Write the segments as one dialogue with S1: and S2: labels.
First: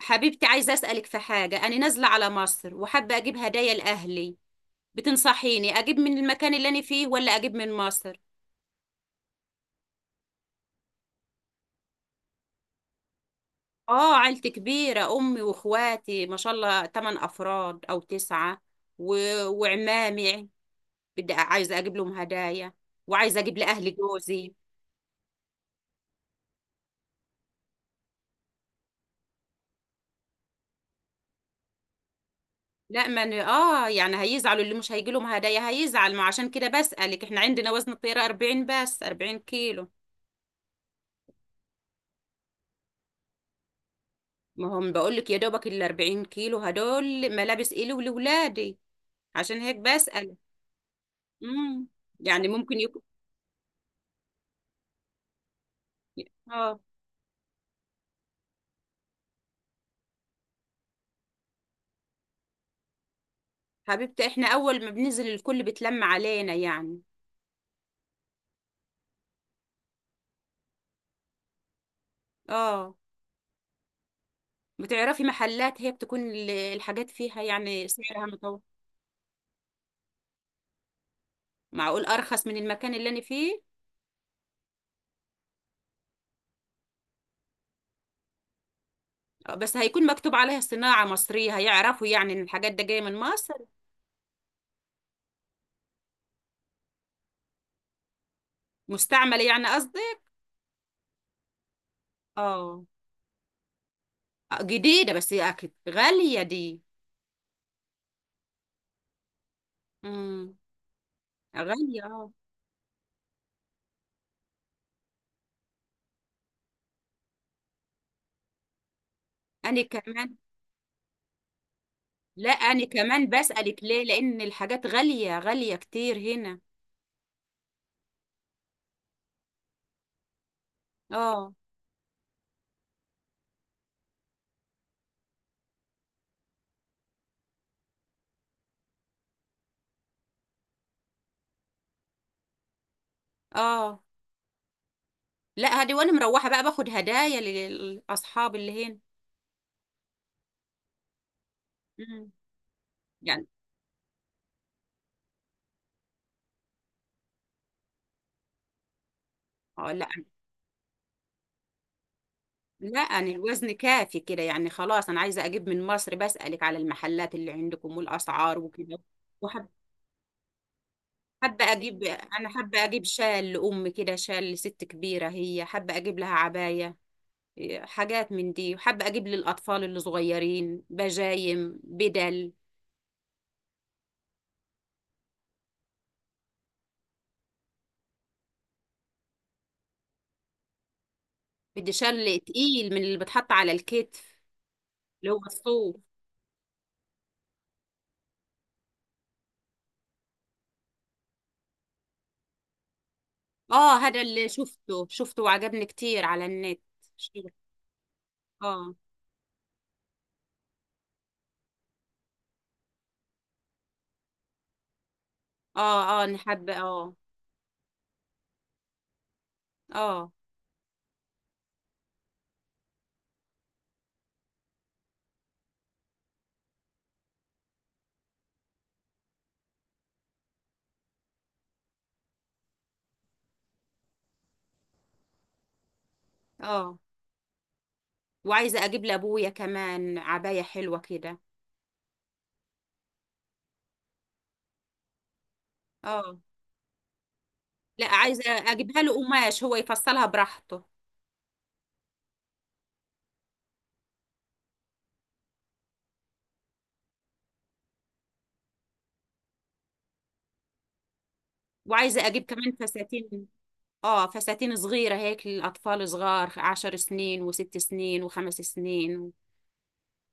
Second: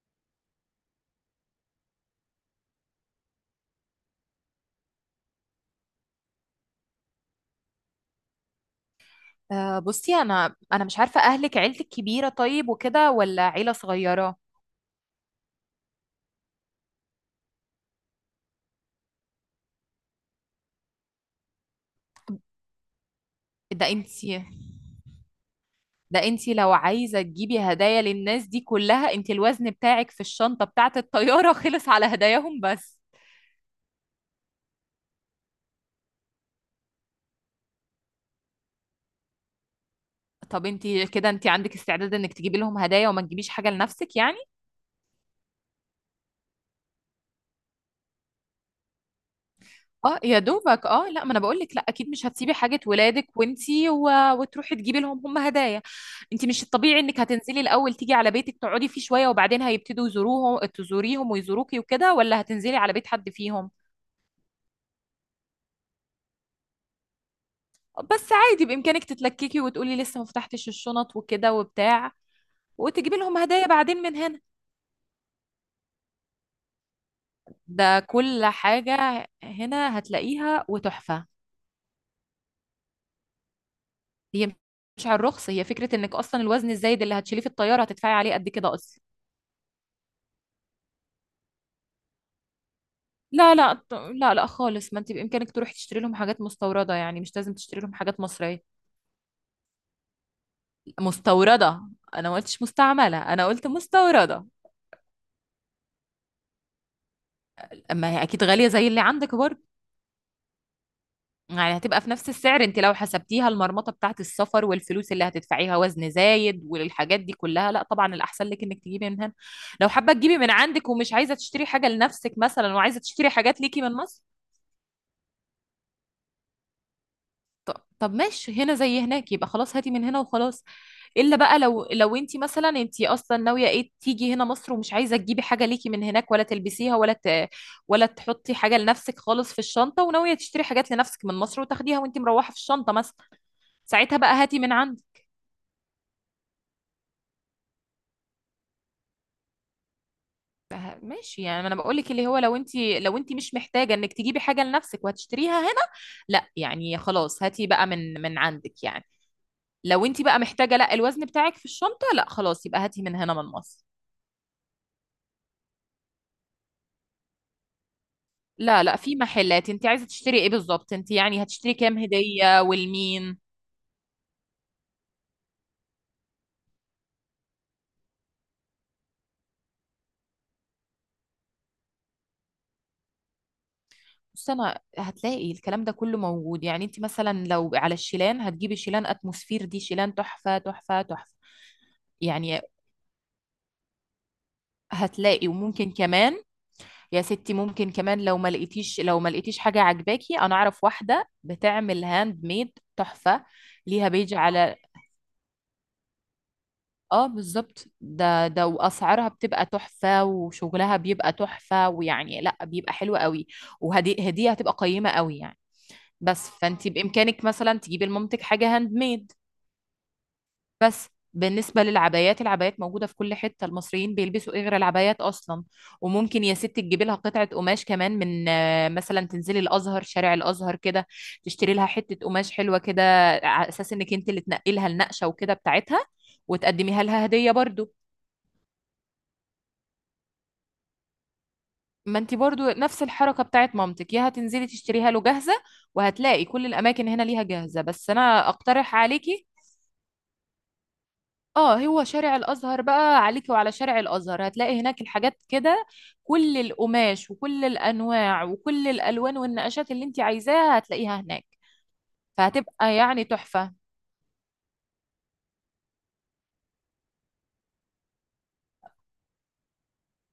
S1: حبيبتي، عايزة أسألك في حاجة. أنا نازلة على مصر وحابة أجيب هدايا لأهلي. بتنصحيني أجيب من المكان اللي أنا فيه ولا أجيب من مصر؟
S2: بصي، انا مش عارفه، اهلك عيلتك كبيره طيب وكده ولا عيله
S1: آه،
S2: صغيره؟
S1: عيلتي كبيرة، أمي وإخواتي ما شاء الله 8 أفراد أو 9، و... وعمامي. بدي عايزة أجيب لهم هدايا، وعايزة أجيب
S2: ده
S1: لأهلي
S2: انتي
S1: جوزي.
S2: ده انتي لو عايزه تجيبي هدايا للناس دي كلها، انتي الوزن بتاعك في الشنطه بتاعه الطياره خلص على هداياهم بس.
S1: لا ما أنا. آه يعني هيزعلوا، اللي مش هيجي لهم هدايا هيزعل، ما عشان كده بسألك. إحنا عندنا وزن الطيارة 40، بس 40 كيلو.
S2: طب انتي كده، انتي عندك استعداد انك تجيبي لهم هدايا وما تجيبيش حاجه لنفسك يعني؟
S1: ما هم بقول لك، يا دوبك ال 40 كيلو هدول ملابس إلي ولولادي، عشان هيك
S2: اه
S1: بسأل.
S2: يا دوبك، لا، ما انا بقول لك، لا
S1: امم
S2: اكيد مش
S1: يعني
S2: هتسيبي
S1: ممكن
S2: حاجه
S1: يكون.
S2: ولادك وانتي وتروحي تجيبي لهم هدايا. انتي مش
S1: اه،
S2: الطبيعي انك هتنزلي الاول تيجي على بيتك تقعدي فيه شويه وبعدين هيبتدوا يزوروهم تزوريهم ويزوروكي وكده، ولا هتنزلي على بيت حد فيهم؟
S1: حبيبتي احنا اول ما بننزل الكل بتلم علينا يعني.
S2: بس عادي بامكانك تتلككي وتقولي لسه ما فتحتش الشنط وكده وبتاع،
S1: اه،
S2: وتجيبي لهم هدايا بعدين من هنا.
S1: بتعرفي محلات هي بتكون الحاجات فيها يعني
S2: ده
S1: سعرها
S2: كل
S1: متوسط؟
S2: حاجه هنا هتلاقيها وتحفه.
S1: معقول ارخص من المكان اللي انا فيه؟
S2: هي مش على الرخص، هي فكره انك اصلا الوزن الزايد اللي هتشيليه في الطياره هتدفعي عليه قد كده اصلا.
S1: بس هيكون مكتوب عليها صناعة مصرية، هيعرفوا يعني ان الحاجات ده جاية من مصر.
S2: لا لا، لا لا خالص، ما انت بامكانك تروحي تشتري لهم حاجات مستورده، يعني مش لازم تشتري لهم حاجات مصريه.
S1: مستعملة يعني قصدي.
S2: مستورده. انا ما قلتش
S1: اه.
S2: مستعمله، انا قلت مستورده.
S1: جديدة بس اكيد غالية دي.
S2: اما هي اكيد غاليه زي اللي عندك برضه،
S1: امم
S2: يعني هتبقى
S1: غالية
S2: في نفس
S1: اه.
S2: السعر. انت لو حسبتيها المرمطه بتاعت السفر والفلوس اللي هتدفعيها وزن زايد والحاجات دي كلها، لا طبعا الاحسن لك انك تجيبي من هنا.
S1: انا
S2: لو حابه
S1: كمان.
S2: تجيبي من عندك ومش عايزه تشتري حاجه لنفسك
S1: لا،
S2: مثلا،
S1: انا
S2: وعايزه
S1: كمان
S2: تشتري حاجات
S1: بسألك
S2: ليكي من
S1: ليه،
S2: مصر.
S1: لان الحاجات غالية غالية كتير هنا.
S2: طب ماشي، هنا زي هناك، يبقى خلاص هاتي من هنا وخلاص. الا
S1: اه.
S2: بقى لو، انت مثلا انت اصلا ناويه ايه، تيجي هنا مصر ومش عايزه تجيبي حاجه ليكي من هناك ولا تلبسيها ولا ولا تحطي حاجه لنفسك خالص في الشنطه، وناويه تشتري حاجات لنفسك من مصر وتاخديها وانت مروحه في الشنطه مثلا،
S1: اه،
S2: ساعتها بقى هاتي من عندي.
S1: لا هدي وانا مروحة بقى باخد هدايا للاصحاب اللي هنا.
S2: ماشي، يعني ما انا بقول لك اللي
S1: مم.
S2: هو، لو انت،
S1: يعني.
S2: مش محتاجه انك تجيبي حاجه لنفسك وهتشتريها هنا. لا يعني خلاص هاتي بقى من عندك يعني.
S1: اه.
S2: لو
S1: لا.
S2: انت بقى محتاجه، لا الوزن بتاعك في الشنطه، لا خلاص يبقى
S1: لا
S2: هاتي من
S1: انا
S2: هنا من
S1: الوزن
S2: مصر.
S1: كافي كده يعني، خلاص انا عايزة اجيب من مصر، بسألك على المحلات اللي عندكم والاسعار
S2: لا لا،
S1: وكده.
S2: في محلات.
S1: وحابة
S2: انت عايزه تشتري ايه بالظبط؟ انت يعني
S1: حابة
S2: هتشتري كام
S1: اجيب، انا
S2: هديه
S1: حابة اجيب
S2: والمين؟
S1: شال لامي كده، شال لست كبيرة، هي حابة اجيب لها عباية. حاجات من دي، وحابة أجيب للأطفال اللي صغيرين بجايم بدل.
S2: بس انا هتلاقي الكلام ده كله موجود، يعني انت مثلا لو على الشيلان، هتجيبي شيلان اتموسفير، دي شيلان تحفه تحفه تحفه،
S1: بدي شل
S2: يعني
S1: تقيل من اللي بتحط على الكتف، اللي هو
S2: هتلاقي. وممكن
S1: الصوف.
S2: كمان يا ستي، ممكن كمان لو ما لقيتيش، حاجه عجباكي، انا اعرف واحده بتعمل هاند ميد تحفه،
S1: اه،
S2: ليها
S1: هذا
S2: بيج
S1: اللي
S2: على.
S1: شفته وعجبني كتير على النت.
S2: اه
S1: شو-
S2: بالظبط، ده
S1: اه.
S2: واسعارها بتبقى تحفه وشغلها بيبقى تحفه، ويعني لا بيبقى حلو قوي، وهدي هديه هتبقى قيمه قوي يعني.
S1: اه اه، أنا
S2: بس
S1: حابة
S2: فانت
S1: اه.
S2: بامكانك مثلا تجيبي لمامتك حاجه هاند ميد.
S1: اه.
S2: بس بالنسبه للعبايات، العبايات موجوده في كل حته. المصريين بيلبسوا ايه غير العبايات اصلا؟ وممكن يا ست تجيبي لها قطعه قماش كمان من، مثلا تنزلي الازهر، شارع الازهر كده، تشتري لها حته قماش حلوه كده، على اساس انك انت اللي تنقلها النقشه وكده بتاعتها،
S1: اه،
S2: وتقدميها لها هديه برضو.
S1: وعايزة أجيب لأبويا كمان عباية حلوة كده.
S2: ما انت برضو نفس الحركة بتاعت مامتك، يا هتنزلي تشتريها له جاهزة،
S1: اه،
S2: وهتلاقي كل الأماكن هنا ليها جاهزة،
S1: لا
S2: بس
S1: عايزة
S2: أنا أقترح
S1: أجيبها له
S2: عليكي.
S1: قماش، هو يفصلها براحته.
S2: اه، هو شارع الأزهر بقى عليكي، وعلى شارع الأزهر هتلاقي هناك الحاجات كده، كل القماش وكل الأنواع وكل الألوان والنقشات اللي انت عايزاها هتلاقيها هناك،
S1: وعايزة أجيب كمان
S2: فهتبقى يعني
S1: فساتين.
S2: تحفة.
S1: اه، فساتين صغيرة هيك للأطفال صغار، 10 سنين وست سنين وخمس سنين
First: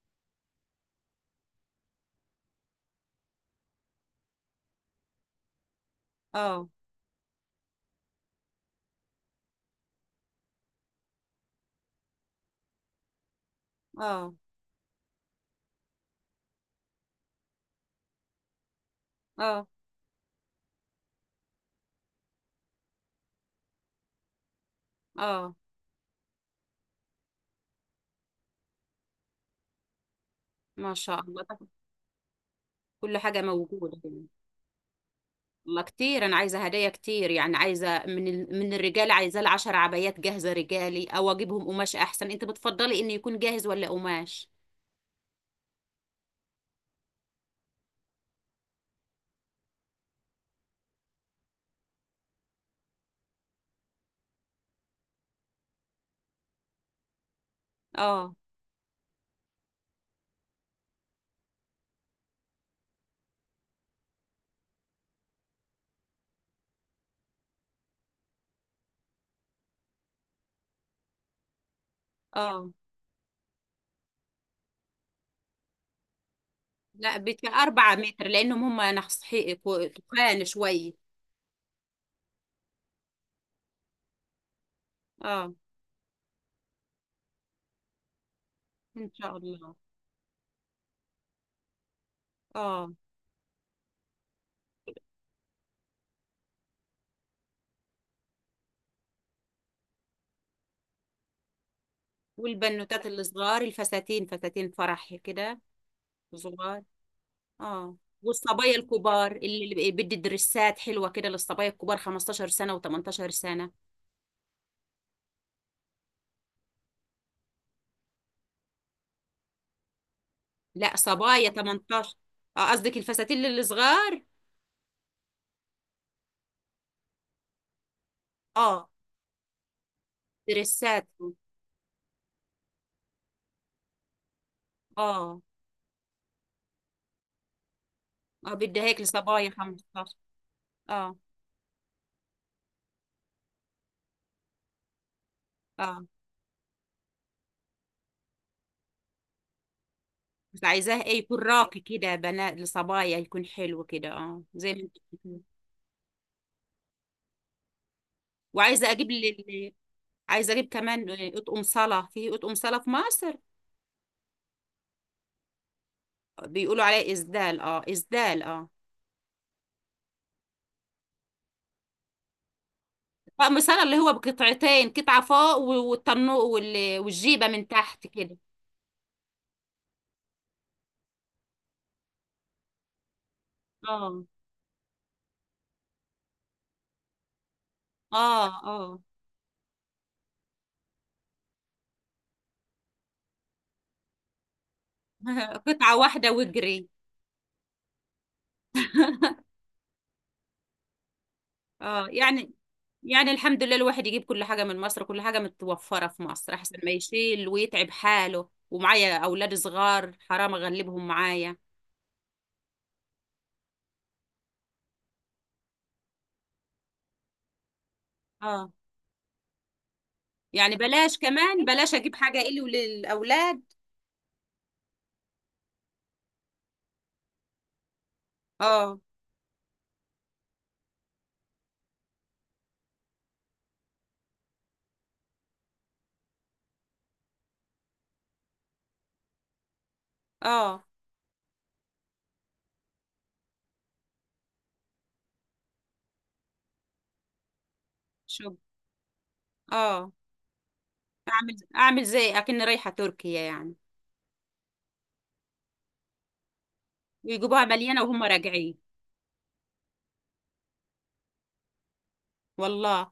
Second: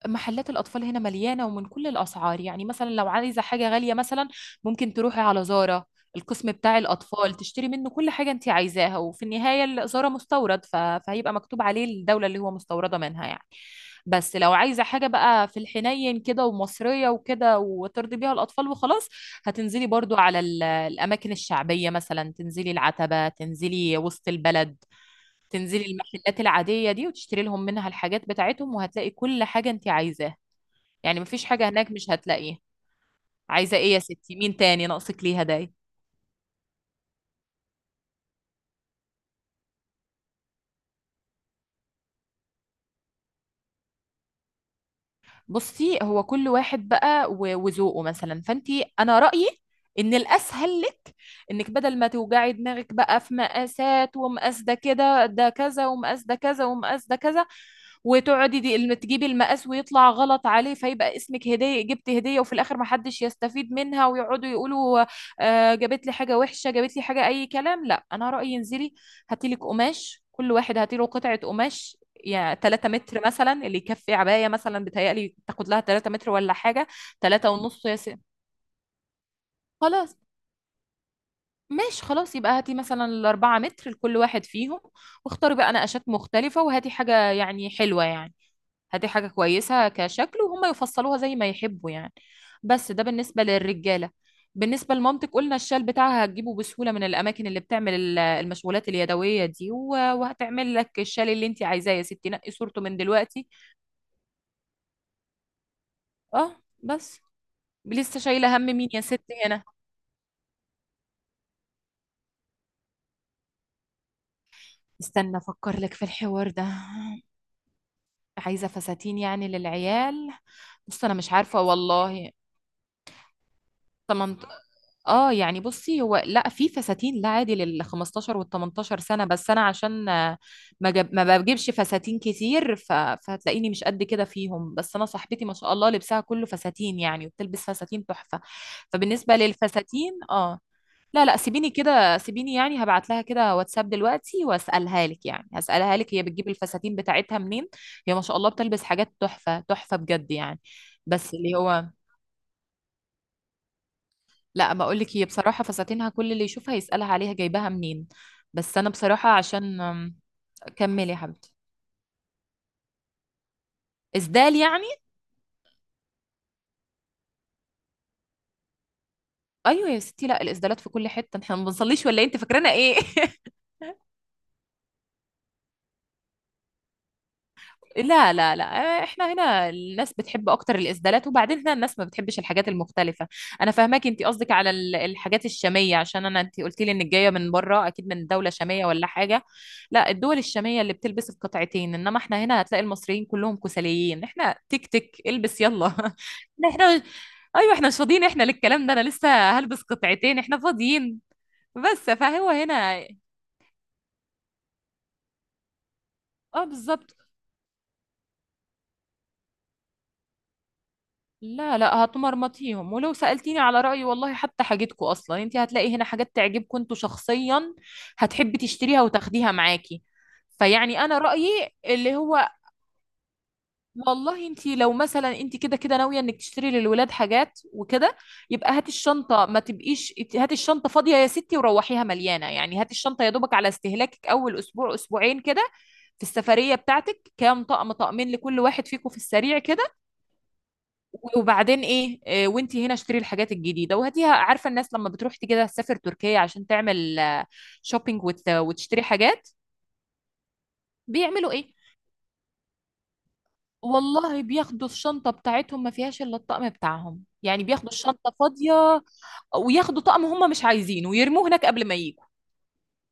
S2: محلات الأطفال هنا مليانة ومن كل الأسعار، يعني مثلا لو عايزة حاجة غالية مثلا، ممكن تروحي على زارا، القسم
S1: اه.
S2: بتاع الأطفال، تشتري منه كل حاجة أنت عايزاها، وفي النهاية زارا مستورد، فهيبقى مكتوب عليه الدولة اللي هو مستوردة منها يعني.
S1: اه.
S2: بس لو عايزة حاجة بقى في الحنين كده ومصرية وكده وترضي بيها الأطفال وخلاص،
S1: اه.
S2: هتنزلي برضو على الأماكن الشعبية، مثلا تنزلي العتبة، تنزلي وسط البلد،
S1: اه،
S2: تنزلي المحلات العادية دي وتشتري لهم منها الحاجات بتاعتهم، وهتلاقي كل حاجة انت عايزاها،
S1: ما شاء
S2: يعني
S1: الله.
S2: مفيش
S1: طب
S2: حاجة هناك مش هتلاقيها.
S1: كل حاجة
S2: عايزة ايه يا
S1: موجودة يعني.
S2: ستي؟ مين تاني ناقصك ليه هدايا؟
S1: والله كتير، أنا عايزة هدايا كتير يعني. عايزة من الرجال، عايزة ال10 عبايات جاهزة رجالي، أو أجيبهم قماش أحسن؟ أنت بتفضلي إنه يكون جاهز ولا قماش؟
S2: بصي، هو كل واحد بقى وذوقه مثلا، فانتي انا رأيي ان الاسهل لك انك بدل ما توجعي دماغك بقى في مقاسات، ومقاس ده كده ده كذا، ومقاس ده كذا، ومقاس ده كذا،
S1: اه.
S2: وتقعدي دي تجيبي المقاس ويطلع غلط عليه، فيبقى اسمك هدية، جبت هدية وفي الاخر محدش يستفيد منها، ويقعدوا يقولوا آه جابت لي حاجة وحشة، جابت لي حاجة اي كلام. لا انا رأيي انزلي هاتيلك قماش، كل واحد هاتيله قطعة قماش، يعني
S1: اه،
S2: 3 متر مثلا اللي يكفي عباية مثلا، بتهيألي تاخد لها 3 متر ولا حاجة،
S1: لا
S2: 3 ونص
S1: أربعة
S2: يا
S1: متر لأنهم هم
S2: خلاص.
S1: تخان شوية.
S2: ماشي خلاص، يبقى هاتي مثلا الأربعة متر لكل واحد فيهم،
S1: اه،
S2: واختاري بقى نقشات مختلفة، وهاتي حاجة يعني حلوة يعني، هاتي
S1: إن
S2: حاجة
S1: شاء الله.
S2: كويسة كشكل، وهم يفصلوها زي ما يحبوا يعني.
S1: اه.
S2: بس ده بالنسبة للرجالة. بالنسبة لمامتك قلنا، الشال بتاعها هتجيبه بسهولة من الأماكن اللي بتعمل المشغولات اليدوية دي، وهتعمل لك الشال اللي انت عايزاه. يا ستي نقي صورته من
S1: والبنوتات
S2: دلوقتي.
S1: الصغار الفساتين، فساتين فرح كده
S2: اه.
S1: صغار.
S2: بس
S1: اه.
S2: لسه شايلة هم
S1: والصبايا
S2: مين يا ست
S1: الكبار،
S2: هنا؟
S1: اللي بدي درسات حلوة كده للصبايا الكبار، 15 سنة و18 سنة.
S2: استنى افكر لك في الحوار ده. عايزة فساتين يعني للعيال؟
S1: لا،
S2: بص انا مش
S1: صبايا
S2: عارفة
S1: 18.
S2: والله.
S1: اه قصدك الفساتين للصغار.
S2: تمنت... اه يعني بصي، هو لا في فساتين لا عادي لل 15 وال
S1: اه،
S2: 18 سنة، بس انا عشان
S1: درسات.
S2: ما بجيبش فساتين كتير فهتلاقيني مش قد كده فيهم. بس انا
S1: اه.
S2: صاحبتي ما شاء الله لبسها كله فساتين يعني، وبتلبس فساتين تحفة،
S1: اه، بدي هيك
S2: فبالنسبة
S1: لصبايا
S2: للفساتين،
S1: 15.
S2: اه
S1: اه.
S2: لا لا سيبيني كده، سيبيني يعني، هبعت لها كده واتساب دلوقتي واسالها لك، يعني هسالها
S1: اه،
S2: لك هي بتجيب الفساتين بتاعتها منين. هي ما شاء الله بتلبس حاجات تحفه تحفه بجد يعني.
S1: بس عايزاه ايه،
S2: بس
S1: يكون
S2: اللي
S1: راقي
S2: هو،
S1: كده بنات، لصبايا يكون حلو كده اه زي
S2: لا
S1: ما
S2: ما
S1: انت
S2: اقول لك، هي
S1: بتقولي.
S2: بصراحه فساتينها كل اللي يشوفها يسالها عليها جايباها منين. بس انا
S1: وعايزه اجيب
S2: بصراحه
S1: لي.
S2: عشان
S1: عايزه اجيب كمان
S2: كمل يا حبيبتي.
S1: اطقم صلاه، في اطقم صلاه في مصر؟
S2: اسدال يعني؟
S1: بيقولوا عليه إسدال، اه إسدال اه.
S2: ايوه يا ستي، لا الاسدالات في كل حته احنا ما بنصليش ولا إيه؟ انت فاكرانا ايه
S1: طقم صلى اللي هو بقطعتين، قطعة فوق والطنو والجيبة من تحت
S2: لا
S1: كده.
S2: لا لا احنا هنا الناس بتحب اكتر الاسدالات، وبعدين هنا الناس ما بتحبش الحاجات المختلفه. انا فاهماكي،
S1: اه.
S2: انت قصدك على الحاجات الشاميه، عشان انا انت قلت لي انك جايه من بره، اكيد من
S1: اه.
S2: دوله شاميه
S1: اه.
S2: ولا حاجه. لا الدول الشاميه اللي بتلبس القطعتين، انما احنا هنا هتلاقي المصريين كلهم كسليين، احنا تك تك البس يلا
S1: قطعة
S2: احنا
S1: واحدة واجري.
S2: احنا ايوه، احنا مش فاضيين، احنا للكلام ده؟ انا لسه هلبس قطعتين احنا فاضيين،
S1: اه
S2: بس فهو
S1: يعني.
S2: هنا.
S1: يعني الحمد لله، الواحد يجيب كل حاجة من مصر، كل حاجة متوفرة في مصر،
S2: اه
S1: أحسن ما
S2: بالظبط،
S1: يشيل ويتعب حاله، ومعايا أولاد صغار حرام أغلبهم معايا.
S2: لا لا هتمرمطيهم، ولو سألتيني على رأيي والله، حتى حاجتكم أصلا انت هتلاقي هنا حاجات تعجبكم انتوا شخصيا، هتحبي
S1: اه
S2: تشتريها وتاخديها معاكي.
S1: يعني
S2: فيعني
S1: بلاش،
S2: أنا
S1: كمان
S2: رأيي
S1: بلاش أجيب
S2: اللي
S1: حاجة
S2: هو،
S1: إلي وللأولاد.
S2: والله انت لو مثلا، انت كده كده ناوية انك تشتري للولاد حاجات وكده، يبقى هاتي
S1: اه.
S2: الشنطة، ما تبقيش هاتي الشنطة فاضية يا ستي وروحيها مليانة، يعني هاتي الشنطة يا دوبك على استهلاكك أول أسبوع أسبوعين كده في السفرية بتاعتك، كام طقم طقمين لكل واحد فيكم في السريع كده،
S1: اه.
S2: وبعدين ايه وانتي هنا اشتري الحاجات الجديده وهاتيها. عارفه الناس لما بتروح تيجي كده تسافر تركيا عشان تعمل شوبينج
S1: شوف.
S2: وتشتري حاجات،
S1: اه.
S2: بيعملوا
S1: اعمل
S2: ايه؟
S1: اعمل زي اكن رايحه تركيا يعني.
S2: والله بياخدوا الشنطه بتاعتهم ما فيهاش الا الطقم بتاعهم، يعني
S1: ويجيبوها
S2: بياخدوا
S1: مليانه وهم
S2: الشنطه
S1: راجعين.
S2: فاضيه، وياخدوا طقم هم مش عايزينه ويرموه هناك قبل ما يجوا.
S1: والله.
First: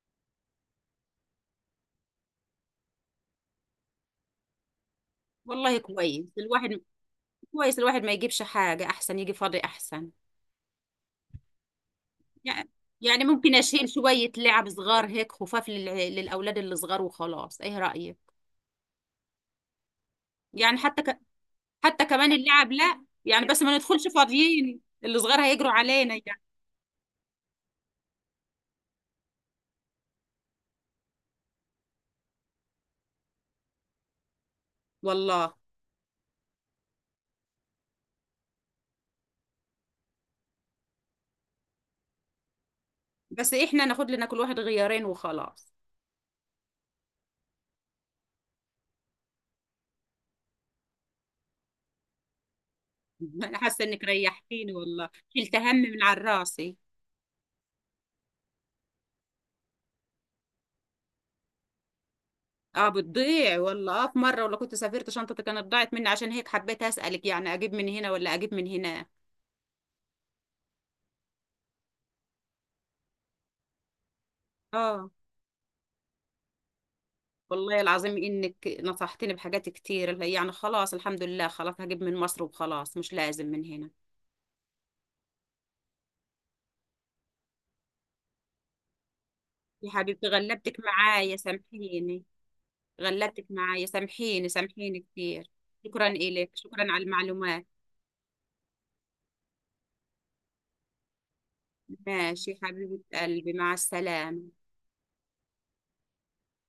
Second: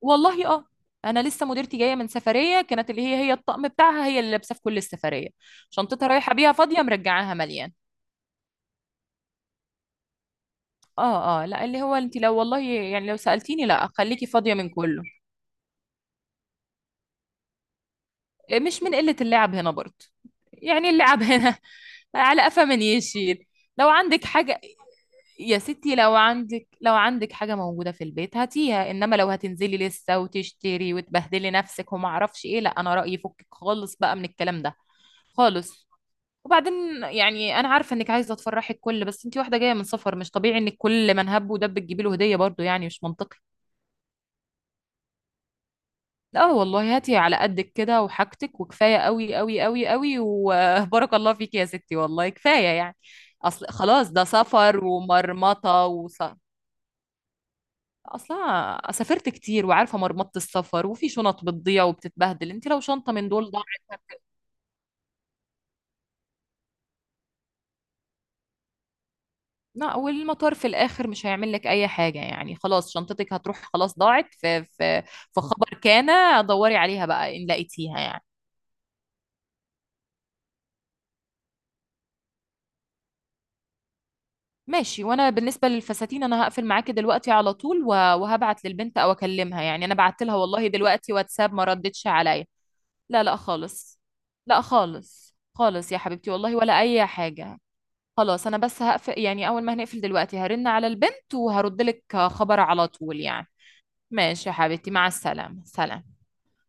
S2: والله اه. انا لسه مديرتي جايه من سفريه كانت، اللي هي هي الطقم بتاعها هي اللي لابسه في كل السفريه،
S1: والله
S2: شنطتها
S1: كويس
S2: رايحه بيها
S1: الواحد.
S2: فاضيه مرجعاها مليان.
S1: كويس الواحد ما يجيبش حاجه، احسن يجي فاضي احسن.
S2: اه اه لا، اللي هو انت لو، والله
S1: يعني.
S2: يعني لو
S1: يعني ممكن
S2: سألتيني، لا
S1: اشيل
S2: خليكي
S1: شويه
S2: فاضية
S1: لعب
S2: من كله،
S1: صغار هيك خفاف للاولاد اللي صغار وخلاص، ايه رايك؟
S2: يعني مش من قلة اللعب هنا برضه،
S1: يعني
S2: يعني اللعب هنا.
S1: حتى كمان
S2: على قفا
S1: اللعب،
S2: من
S1: لا يعني
S2: يشيل.
S1: بس ما
S2: لو
S1: ندخلش
S2: عندك حاجة
S1: فاضيين، اللي صغار
S2: يا
S1: هيجروا
S2: ستي،
S1: علينا يعني.
S2: لو عندك حاجة موجودة في البيت هاتيها، انما لو هتنزلي لسه وتشتري وتبهدلي نفسك وما اعرفش ايه، لا انا رأيي فكك خالص بقى من الكلام ده
S1: والله.
S2: خالص. وبعدين يعني انا عارفة انك عايزة تفرحي الكل، بس انتي واحدة جاية من سفر، مش طبيعي ان الكل من هب ودب تجيبي له هدية برضه، يعني مش منطقي.
S1: بس احنا ناخد لنا كل واحد غيارين وخلاص.
S2: اه والله، هاتي على قدك كده وحاجتك، وكفايه قوي قوي قوي قوي، وبارك الله فيك يا ستي، والله كفايه يعني.
S1: انا
S2: اصل
S1: حاسه انك
S2: خلاص، ده
S1: ريحتيني
S2: سفر
S1: والله. شلت هم
S2: ومرمطه
S1: من على راسي.
S2: اصلا سافرت كتير وعارفه مرمطه السفر، وفي شنط بتضيع وبتتبهدل، انت لو
S1: اه،
S2: شنطه من دول
S1: بتضيع
S2: ضاعت،
S1: والله. اه، في مرة ولا كنت سافرت شنطتي كانت ضاعت مني، عشان هيك حبيت أسألك يعني، أجيب من هنا ولا أجيب من هنا.
S2: لا والمطار في الاخر مش هيعمل لك اي حاجه، يعني خلاص شنطتك هتروح، خلاص ضاعت في
S1: اه،
S2: في خبر كان. دوري عليها بقى ان
S1: والله
S2: لقيتيها
S1: العظيم
S2: يعني.
S1: إنك نصحتني بحاجات كتير يعني، خلاص الحمد لله، خلاص هجيب من مصر وخلاص مش لازم من هنا.
S2: ماشي. وانا بالنسبه للفساتين انا هقفل معاكي دلوقتي على طول وهبعت للبنت او اكلمها، يعني
S1: يا
S2: انا بعت
S1: حبيبتي
S2: لها والله
S1: غلبتك
S2: دلوقتي
S1: معايا
S2: واتساب ما ردتش
S1: سامحيني.
S2: عليا. لا لا
S1: غلبتك معايا،
S2: خالص،
S1: سامحيني
S2: لا
S1: سامحيني
S2: خالص
S1: كتير.
S2: خالص يا
S1: شكرا
S2: حبيبتي
S1: إلك،
S2: والله ولا
S1: شكرا على
S2: اي حاجه.
S1: المعلومات.
S2: خلاص انا بس هقفل، يعني اول ما هنقفل دلوقتي هرن على البنت وهرد لك
S1: ماشي
S2: خبر على
S1: حبيبة
S2: طول يعني.
S1: قلبي، مع
S2: ماشي يا
S1: السلامة.
S2: حبيبتي، مع السلامه، سلام.